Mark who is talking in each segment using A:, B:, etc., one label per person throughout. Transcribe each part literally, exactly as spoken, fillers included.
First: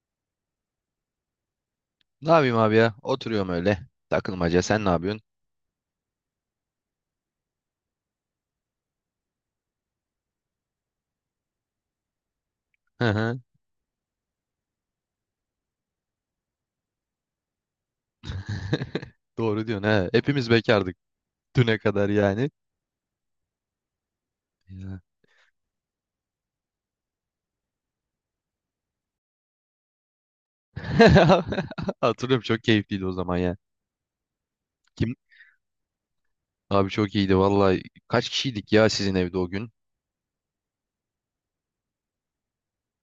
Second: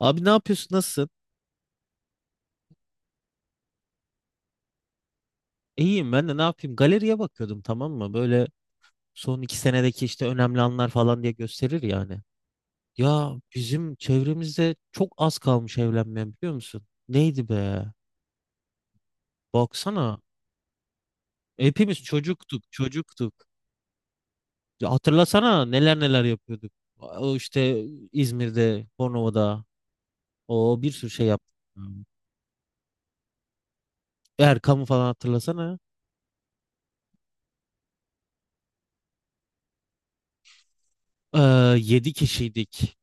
A: Abi ne yapıyorsun? Nasılsın?
B: Ne yapayım abi ya? Oturuyorum öyle. Takılmaca. Sen ne yapıyorsun?
A: İyiyim ben de ne yapayım? Galeriye bakıyordum tamam mı? Böyle son iki senedeki işte önemli anlar falan diye gösterir yani.
B: Hı
A: Ya
B: hı.
A: bizim çevremizde çok az kalmış evlenmeyen biliyor musun? Neydi be?
B: Doğru diyorsun he.
A: Baksana.
B: Hepimiz bekardık düne
A: Hepimiz
B: kadar yani.
A: çocuktuk, çocuktuk. Ya
B: Ya.
A: hatırlasana neler neler yapıyorduk. O işte İzmir'de, Bornova'da o bir sürü şey yaptık.
B: Hatırlıyorum, çok keyifliydi o zaman ya.
A: Erkam'ı falan
B: Kim?
A: hatırlasana.
B: Abi çok iyiydi vallahi. Kaç kişiydik ya sizin evde o gün?
A: Ee, Yedi kişiydik.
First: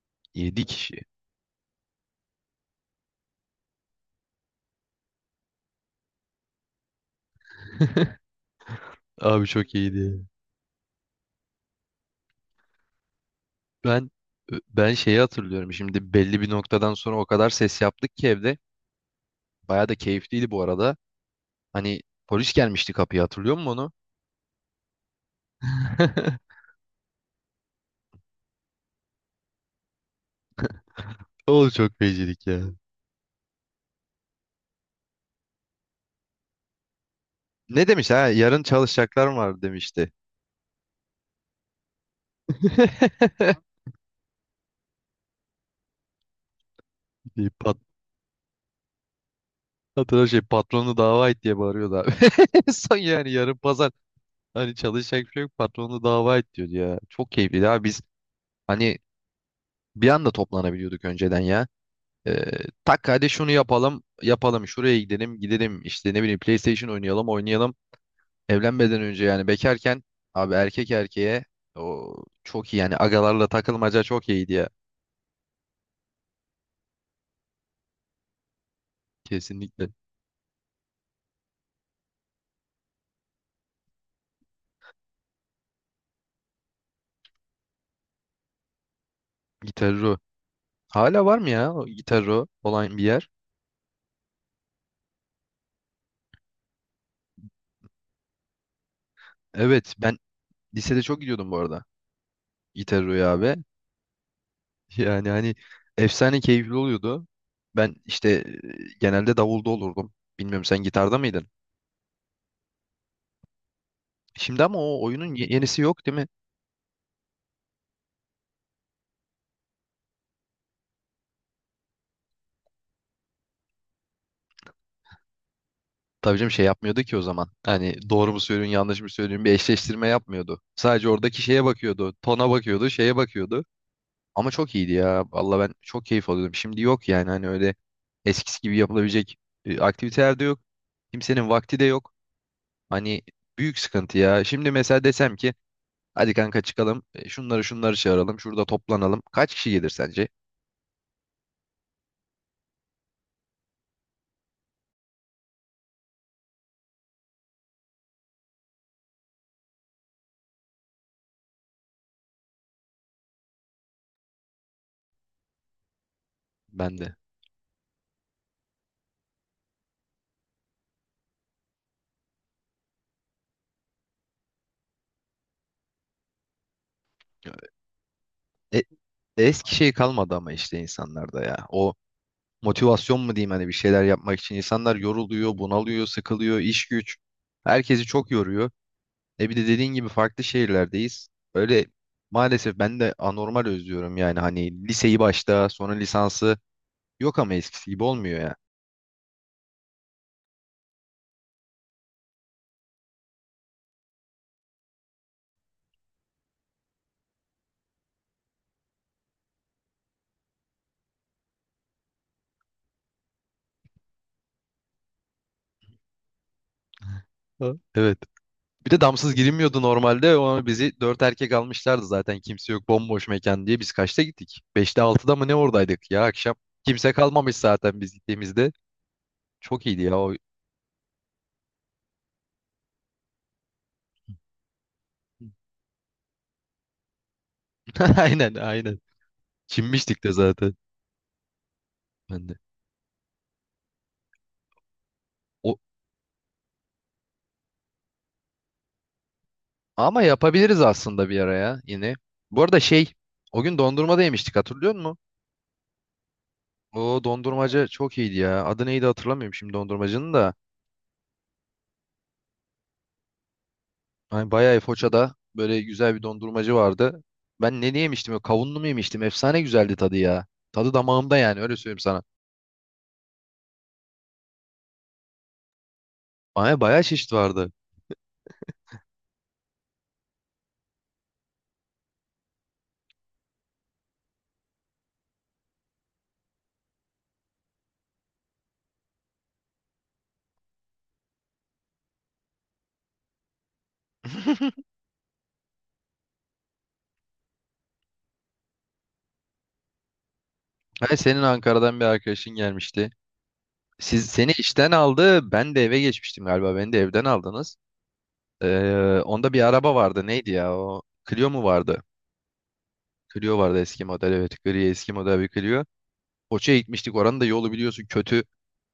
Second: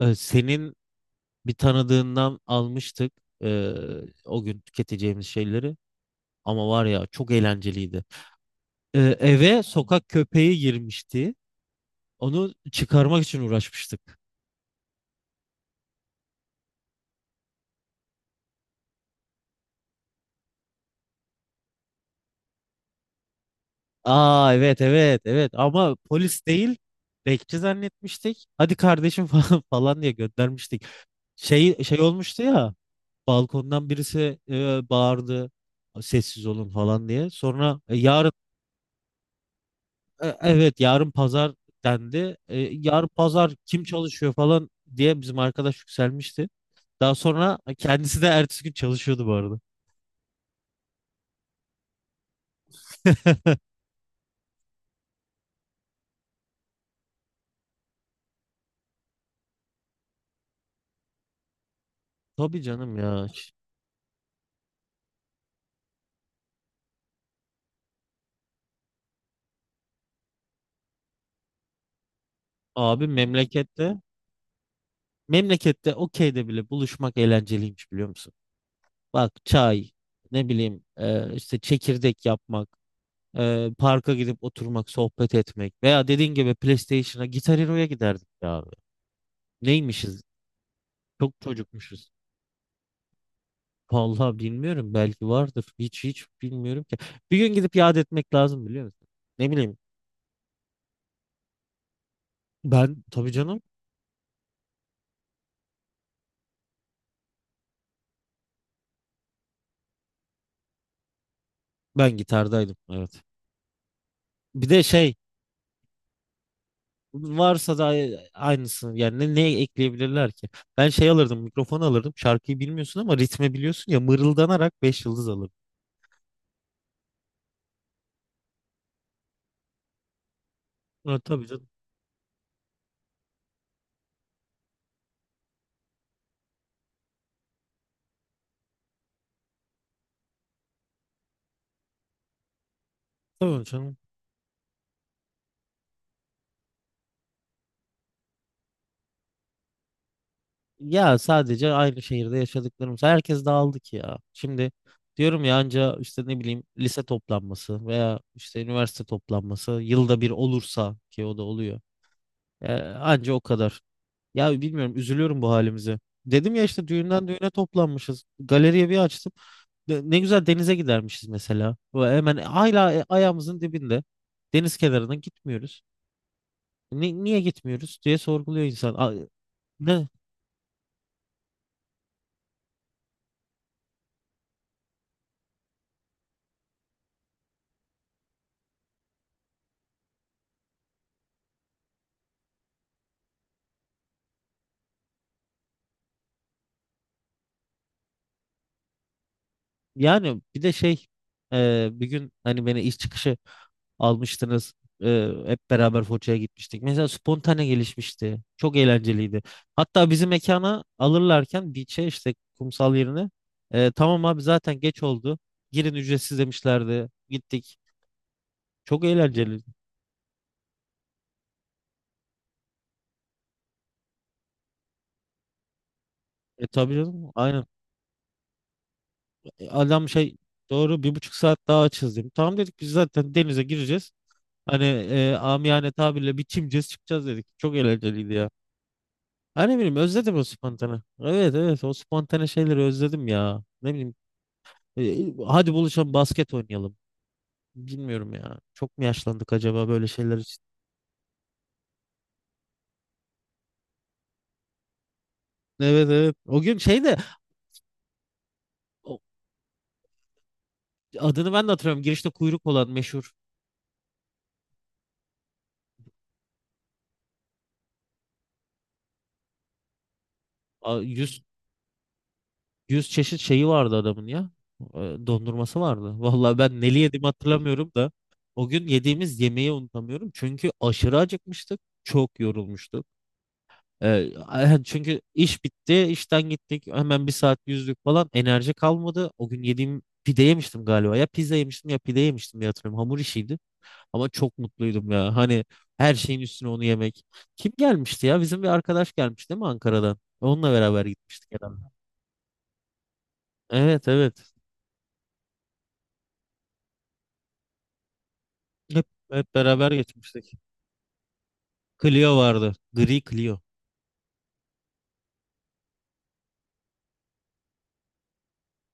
A: Ee,
B: Yedi
A: senin
B: kişi.
A: bir tanıdığından almıştık, e, o gün tüketeceğimiz şeyleri. Ama var ya çok eğlenceliydi. E,
B: Abi
A: eve
B: çok
A: sokak
B: iyiydi.
A: köpeği girmişti. Onu çıkarmak için
B: Ben
A: uğraşmıştık.
B: ben şeyi hatırlıyorum. Şimdi belli bir noktadan sonra o kadar ses yaptık ki evde. Baya da keyifliydi bu arada. Hani polis gelmişti kapıya, hatırlıyor musun onu?
A: Aa evet evet evet, ama polis değil bekçi zannetmiştik. Hadi kardeşim falan falan diye göndermiştik.
B: O
A: Şey
B: çok
A: şey olmuştu
B: fecilik ya.
A: ya, balkondan birisi e, bağırdı, sessiz olun falan diye. Sonra
B: Ne
A: e,
B: demiş ha?
A: yarın,
B: Yarın çalışacaklar mı var demişti.
A: E, Evet yarın pazar dendi. E, yarın pazar kim çalışıyor falan diye bizim arkadaş yükselmişti. Daha
B: Bir
A: sonra
B: pat
A: kendisi de ertesi gün çalışıyordu bu arada.
B: hatırla, şey, patronu dava et diye bağırıyordu abi. Son yani yarın pazar, hani çalışacak bir şey yok, patronu dava et diyordu ya. Çok keyifliydi abi, biz hani bir anda toplanabiliyorduk önceden ya. Ee,
A: Tabii canım
B: tak
A: ya.
B: hadi şunu
A: Ş-
B: yapalım yapalım, şuraya gidelim gidelim, işte ne bileyim PlayStation oynayalım oynayalım. Evlenmeden önce yani bekarken, abi erkek erkeğe, o çok iyi yani,
A: Abi
B: agalarla
A: memlekette,
B: takılmaca çok iyiydi ya.
A: memlekette okeyde bile buluşmak eğlenceliymiş biliyor musun? Bak
B: Kesinlikle.
A: çay, ne bileyim, e, işte çekirdek yapmak, e, parka gidip oturmak, sohbet etmek, veya dediğin gibi PlayStation'a, Guitar Hero'ya giderdik ya abi.
B: Gitarro.
A: Neymişiz?
B: Hala var
A: Çok
B: mı ya o
A: çocukmuşuz.
B: Gitarro olan bir yer?
A: Vallahi bilmiyorum, belki vardır. Hiç hiç bilmiyorum ki. Bir gün gidip yad etmek lazım biliyor musun? Ne bileyim.
B: Evet, ben lisede çok gidiyordum bu arada
A: Ben, tabii
B: Gitarro'ya abi.
A: canım,
B: Yani hani efsane keyifli oluyordu. Ben işte e, genelde davulda olurdum. Bilmiyorum, sen gitarda mıydın?
A: ben gitardaydım, evet.
B: Şimdi
A: Bir
B: ama
A: de
B: o
A: şey,
B: oyunun ye- yenisi yok değil mi?
A: varsa da ay- aynısını, yani ne, ne ekleyebilirler ki? Ben şey alırdım, mikrofon alırdım, şarkıyı bilmiyorsun ama ritmi biliyorsun ya, mırıldanarak beş yıldız alırdım.
B: Tabii canım, şey yapmıyordu ki o zaman. Hani doğru mu söylüyorsun yanlış mı söylüyorsun bir eşleştirme yapmıyordu. Sadece
A: Evet,
B: oradaki
A: tabii
B: şeye
A: canım.
B: bakıyordu. Tona bakıyordu, şeye bakıyordu. Ama çok iyiydi ya. Valla ben çok keyif alıyordum. Şimdi yok yani, hani öyle eskisi gibi yapılabilecek e, aktiviteler de yok. Kimsenin vakti de yok. Hani
A: Tabii
B: büyük
A: canım.
B: sıkıntı ya. Şimdi mesela desem ki hadi kanka çıkalım, e, şunları şunları çağıralım, şurada toplanalım. Kaç kişi gelir sence?
A: Ya sadece aynı şehirde yaşadıklarımız. Herkes dağıldı ki ya. Şimdi diyorum ya, anca işte ne bileyim lise toplanması veya işte üniversite toplanması yılda bir olursa, ki o da oluyor. Ee, Anca o kadar. Ya bilmiyorum, üzülüyorum bu halimize. Dedim ya, işte
B: Ben de.
A: düğünden düğüne toplanmışız. Galeriye bir açtım. Ne ne güzel denize gidermişiz mesela. Ve hemen hala, e, ayağımızın dibinde. Deniz kenarına gitmiyoruz. Ni- niye gitmiyoruz diye sorguluyor
B: E,
A: insan. A-
B: eski şey
A: Ne,
B: kalmadı ama işte insanlarda ya. O motivasyon mu diyeyim, hani bir şeyler yapmak için. İnsanlar yoruluyor, bunalıyor, sıkılıyor, iş güç. Herkesi çok yoruyor. E bir de dediğin gibi farklı şehirlerdeyiz. Öyle, maalesef ben de anormal özlüyorum yani, hani liseyi başta, sonra lisansı, yok ama eskisi gibi olmuyor ya.
A: Yani bir de şey, e, bir gün hani beni iş çıkışı almıştınız. E, hep beraber Foça'ya gitmiştik. Mesela spontane gelişmişti. Çok eğlenceliydi. Hatta bizi mekana alırlarken beach'e, işte kumsal yerine, e, tamam abi zaten geç oldu, girin ücretsiz demişlerdi.
B: Ha,
A: Gittik.
B: evet. Bir de
A: Çok
B: damsız
A: eğlenceliydi.
B: girilmiyordu normalde ama bizi dört erkek almışlardı, zaten kimse yok, bomboş mekan diye. Biz kaçta gittik? Beşte altıda mı, ne, oradaydık ya akşam?
A: E tabii
B: Kimse
A: canım.
B: kalmamış
A: Aynen.
B: zaten biz gittiğimizde.
A: E,
B: Çok iyiydi
A: adam
B: ya o.
A: şey, doğru, bir buçuk saat daha açız dedim. Tamam dedik, biz zaten denize gireceğiz. Hani, e, amiyane tabirle, bir çimeceğiz çıkacağız dedik. Çok eğlenceliydi ya.
B: Aynen, aynen.
A: Ha, ne bileyim,
B: Çinmiştik de
A: özledim o
B: zaten.
A: spontane. Evet evet, o spontane
B: Ben de.
A: şeyleri özledim ya. Ne bileyim, e, hadi
B: O,
A: buluşalım, basket oynayalım. Bilmiyorum ya. Çok mu yaşlandık acaba böyle
B: Ama
A: şeyler için?
B: yapabiliriz aslında bir ara ya yine. Bu arada şey, o gün dondurma da yemiştik, hatırlıyor musun?
A: Evet evet. O gün şey de,
B: O dondurmacı çok iyiydi ya. Adı neydi,
A: o-
B: hatırlamıyorum şimdi dondurmacının da.
A: adını ben de hatırlıyorum. Girişte kuyruk olan meşhur,
B: Hani bayağı Foça'da böyle güzel bir dondurmacı vardı. Ben ne yemiştim ya? Kavunlu mu yemiştim? Efsane güzeldi tadı ya. Tadı
A: a,
B: damağımda,
A: yüz
B: yani öyle söyleyeyim sana.
A: 100 çeşit şeyi vardı adamın ya. E, Dondurması vardı. Vallahi ben
B: Ay,
A: neli
B: bayağı
A: yediğimi
B: çeşit vardı.
A: hatırlamıyorum da, o gün yediğimiz yemeği unutamıyorum. Çünkü aşırı acıkmıştık. Çok yorulmuştuk. Ee, a- çünkü iş bitti, işten gittik. Hemen bir saat yüzdük falan. Enerji kalmadı. O gün yediğim, pide yemiştim galiba. Ya pizza yemiştim ya pide yemiştim diye hatırlıyorum. Hamur işiydi. Ama çok mutluydum ya. Hani, her şeyin üstüne onu yemek. Kim gelmişti ya? Bizim bir arkadaş gelmiş değil mi Ankara'dan? Onunla beraber
B: Hani senin
A: gitmiştik herhalde.
B: Ankara'dan bir arkadaşın gelmişti.
A: Evet
B: Siz
A: evet.
B: seni işten aldı. Ben de eve geçmiştim galiba. Beni de evden aldınız.
A: Hep,
B: Ee, onda
A: hep
B: bir
A: beraber
B: araba vardı. Neydi
A: gitmiştik.
B: ya o? Clio mu vardı?
A: Clio vardı. Gri
B: Clio
A: Clio.
B: vardı eski model, evet. Gri eski model bir Clio. Foça'ya gitmiştik. Oranın da yolu biliyorsun kötü.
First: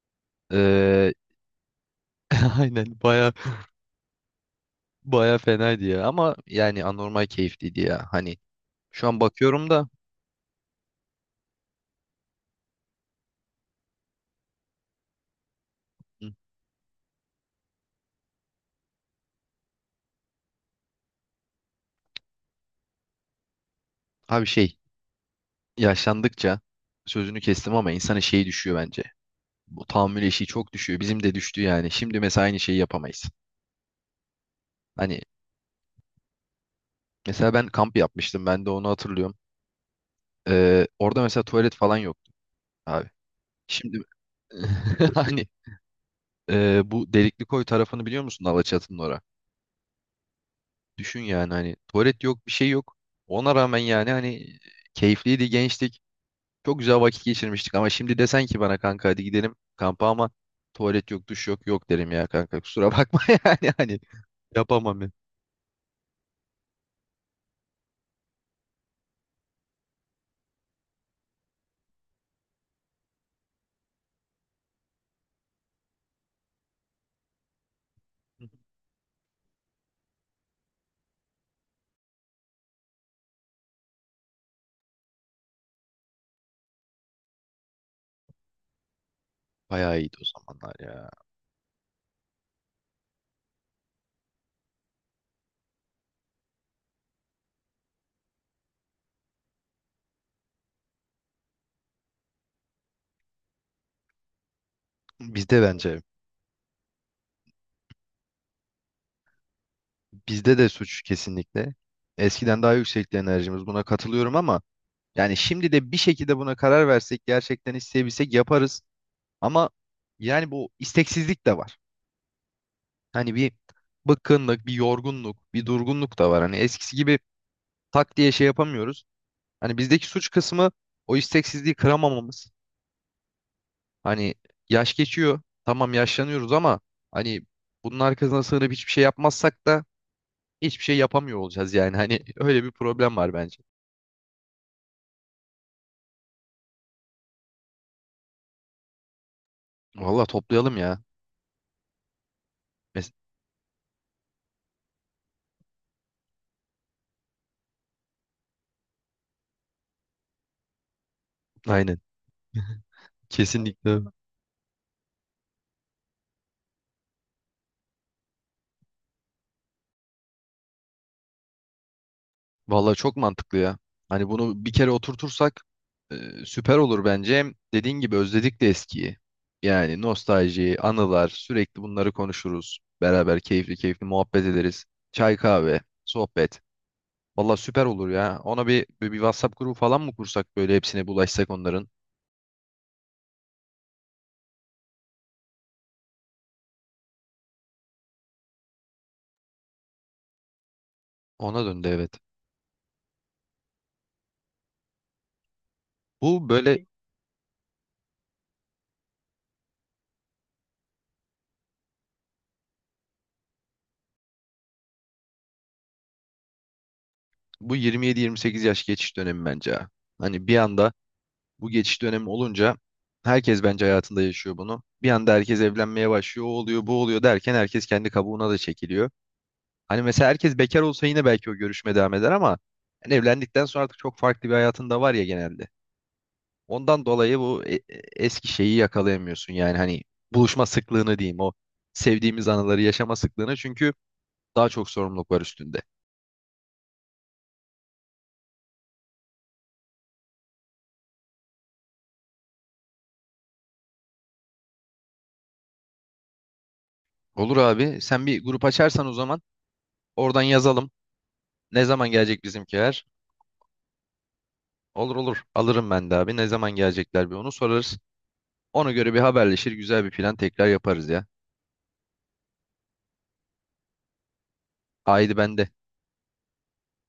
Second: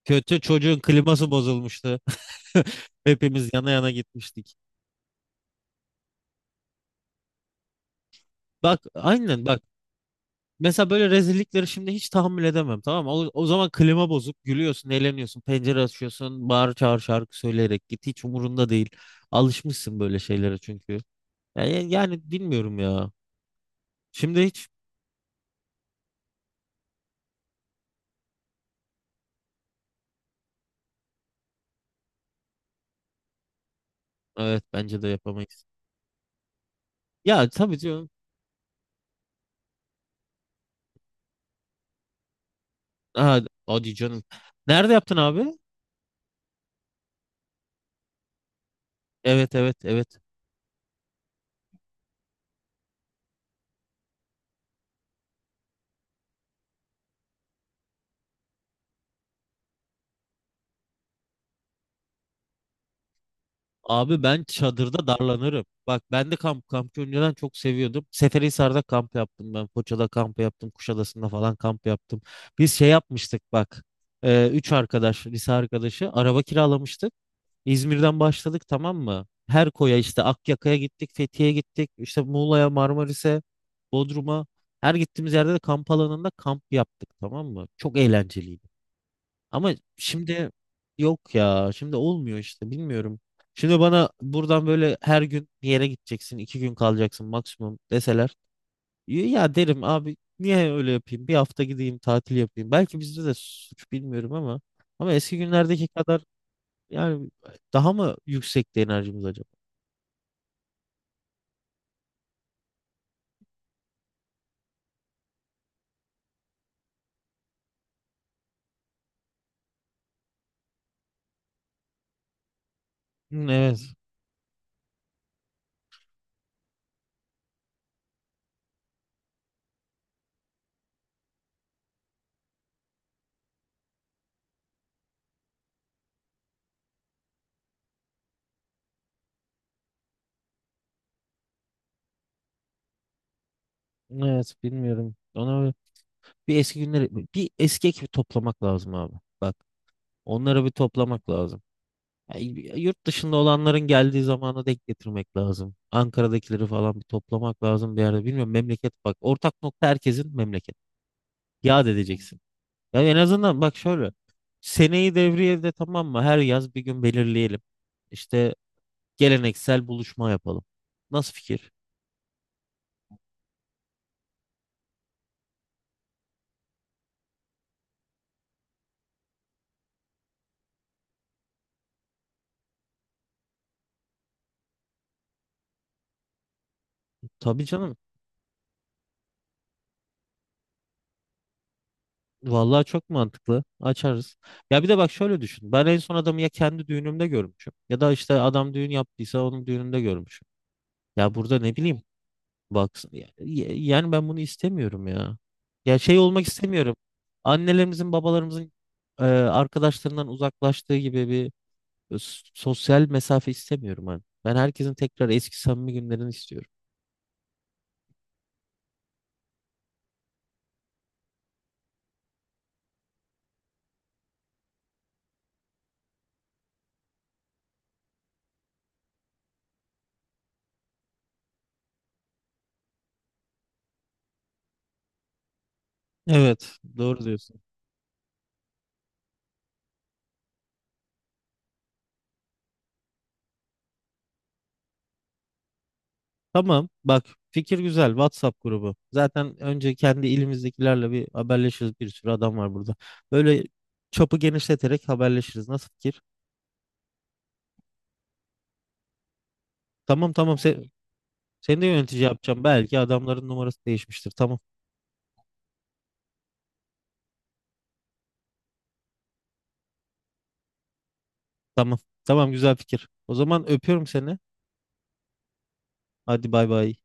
A: Kötü, çocuğun
B: Ee,
A: kliması bozulmuştu.
B: aynen baya,
A: Hepimiz yana yana gitmiştik.
B: baya fenaydı ya. Ama yani anormal keyifliydi ya. Hani
A: Bak
B: şu an
A: aynen bak.
B: bakıyorum da
A: Mesela böyle rezillikleri şimdi hiç tahammül edemem, tamam mı? O, o zaman klima bozuk, gülüyorsun, eğleniyorsun, pencere
B: hı,
A: açıyorsun, bağır çağır şarkı söyleyerek git, hiç umurunda değil. Alışmışsın böyle şeylere çünkü. Yani, yani bilmiyorum ya. Şimdi
B: abi,
A: hiç,
B: şey, yaşlandıkça, sözünü kestim ama, insanın şeyi düşüyor bence. Bu tahammül eşiği çok düşüyor. Bizim de düştü yani. Şimdi mesela aynı şeyi yapamayız.
A: evet, bence de
B: Hani
A: yapamayız. Ya
B: mesela ben
A: tabii
B: kamp
A: diyorum.
B: yapmıştım. Ben de onu hatırlıyorum. Ee, orada mesela tuvalet falan yoktu abi.
A: Ha, hadi
B: Şimdi
A: canım. Nerede yaptın abi?
B: hani, Ee, bu delikli koy tarafını biliyor musun, Alaçatı'nın ora?
A: Evet evet evet.
B: Düşün yani, hani tuvalet yok, bir şey yok. Ona rağmen yani, hani keyifliydi, gençtik. Çok güzel vakit geçirmiştik ama şimdi desen ki bana kanka hadi gidelim kampa, ama tuvalet yok, duş yok, yok derim ya kanka, kusura bakma. Yani hani
A: Abi ben
B: yapamam
A: çadırda
B: ben.
A: darlanırım. Bak, ben de kamp kampı önceden çok seviyordum. Seferihisar'da kamp yaptım ben. Foça'da kamp yaptım. Kuşadası'nda falan kamp yaptım. Biz şey yapmıştık bak. E, üç arkadaş, lise arkadaşı, araba kiralamıştık. İzmir'den başladık tamam mı? Her koya, işte Akyaka'ya gittik, Fethiye'ye gittik, işte Muğla'ya, Marmaris'e, Bodrum'a. Her gittiğimiz yerde de kamp alanında kamp yaptık, tamam mı? Çok eğlenceliydi. Ama
B: Bayağı iyiydi o
A: şimdi
B: zamanlar ya.
A: yok ya, şimdi olmuyor işte, bilmiyorum. Şimdi bana buradan böyle her gün bir yere gideceksin, iki gün kalacaksın maksimum deseler. Ya derim abi niye öyle yapayım? Bir hafta gideyim tatil yapayım. Belki bizde de suç, bilmiyorum, ama ama eski
B: Bizde
A: günlerdeki
B: bence
A: kadar, yani daha mı yüksekti enerjimiz acaba?
B: bizde de suç, kesinlikle. Eskiden daha yüksekti enerjimiz, buna katılıyorum ama yani şimdi de bir şekilde buna karar versek, gerçekten isteyebilsek yaparız. Ama yani bu isteksizlik de var. Hani
A: Hmm,
B: bir
A: evet.
B: bıkkınlık, bir yorgunluk, bir durgunluk da var. Hani eskisi gibi tak diye şey yapamıyoruz. Hani bizdeki suç kısmı o isteksizliği kıramamamız. Hani yaş geçiyor. Tamam, yaşlanıyoruz ama hani bunun arkasına sığınıp hiçbir şey yapmazsak da hiçbir şey yapamıyor olacağız yani. Hani öyle bir problem var bence.
A: Evet, bilmiyorum. Ona Bir eski günleri Bir eski ekibi toplamak lazım abi. Bak,
B: Vallahi
A: onları bir
B: toplayalım ya.
A: toplamak lazım. Yani yurt
B: Mes-
A: dışında olanların geldiği zamana denk getirmek lazım. Ankara'dakileri falan bir toplamak lazım bir yerde. Bilmiyorum, memleket, bak, ortak nokta herkesin, memleket. Yad
B: Aynen.
A: edeceksin. Ya en azından bak
B: Kesinlikle.
A: şöyle. Seneyi devriyede, tamam mı? Her yaz bir gün belirleyelim. İşte geleneksel buluşma yapalım. Nasıl fikir?
B: Vallahi çok mantıklı ya. Hani bunu bir kere oturtursak e, süper olur bence. Hem dediğin gibi özledik de eskiyi. Yani nostalji, anılar, sürekli bunları konuşuruz. Beraber keyifli keyifli muhabbet ederiz. Çay kahve, sohbet. Vallahi
A: Tabii
B: süper
A: canım.
B: olur ya. Ona bir, bir, bir WhatsApp grubu falan mı kursak, böyle hepsine bulaşsak onların?
A: Vallahi çok mantıklı. Açarız. Ya bir de bak şöyle düşün. Ben en son adamı ya kendi düğünümde görmüşüm. Ya da işte adam düğün yaptıysa onun düğününde görmüşüm. Ya burada
B: Ona
A: ne
B: döndü,
A: bileyim.
B: evet.
A: Bak, ya- ya- yani ben bunu istemiyorum ya. Ya şey
B: Bu
A: olmak
B: böyle
A: istemiyorum. Annelerimizin, babalarımızın e, arkadaşlarından uzaklaştığı gibi bir s- sosyal mesafe istemiyorum ben. Ben herkesin tekrar eski samimi günlerini istiyorum.
B: bu yirmi yedi yirmi sekiz yaş geçiş dönemi bence ha. Hani bir anda bu geçiş dönemi olunca herkes bence hayatında yaşıyor bunu. Bir anda herkes evlenmeye başlıyor, o oluyor, bu oluyor derken herkes kendi kabuğuna da çekiliyor. Hani mesela herkes bekar olsa yine belki o görüşme devam eder ama hani evlendikten sonra artık çok farklı bir hayatın da var ya genelde.
A: Evet,
B: Ondan
A: doğru
B: dolayı bu
A: diyorsun.
B: e- e- eski şeyi yakalayamıyorsun yani, hani buluşma sıklığını diyeyim, o sevdiğimiz anıları yaşama sıklığını, çünkü daha çok sorumluluk var üstünde.
A: Tamam, bak, fikir güzel. WhatsApp grubu. Zaten önce kendi ilimizdekilerle bir haberleşiriz. Bir sürü adam var burada. Böyle çapı genişleterek haberleşiriz. Nasıl fikir?
B: Olur abi, sen bir grup açarsan o zaman
A: Tamam
B: oradan
A: tamam,
B: yazalım.
A: sen, seni
B: Ne
A: de
B: zaman
A: yönetici
B: gelecek
A: yapacağım. Belki
B: bizimkiler?
A: adamların numarası değişmiştir. Tamam
B: Olur olur. Alırım ben de abi. Ne zaman gelecekler bir onu sorarız. Ona göre bir haberleşir. Güzel bir plan tekrar yaparız ya.
A: tamam. Tamam, güzel fikir. O zaman öpüyorum seni.
B: Haydi ben de
A: Hadi bay bay.